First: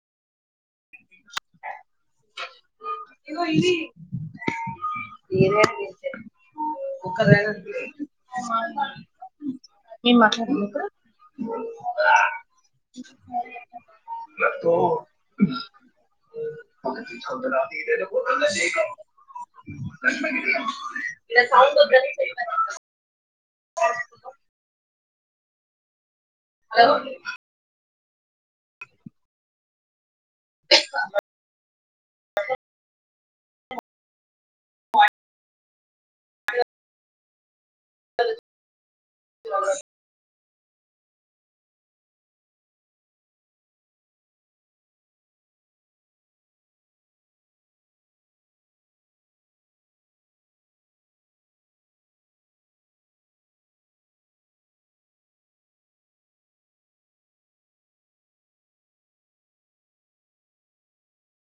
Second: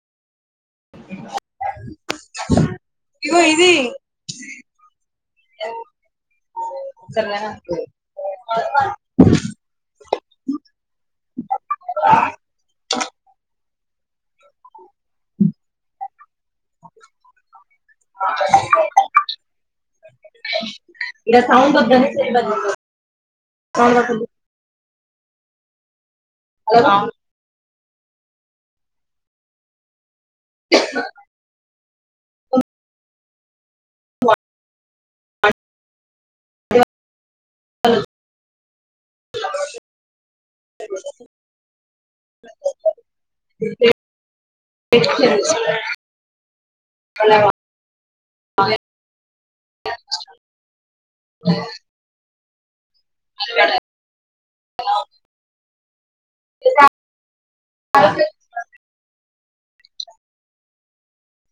ఇగో ఇది [inaudible] నేను మాట్లాడానా ఇప్పుడు తో అ చంద పో చే ఇలా సౌండ్ హోమ్ వర్క్ ఉంది హలో అండి వా హలో ఆ లేదు [unintelligible] [unintelligible] అన్నయ్య మళ్ళీ [inaudible] అర్థం కాలే హలో [unintelligible]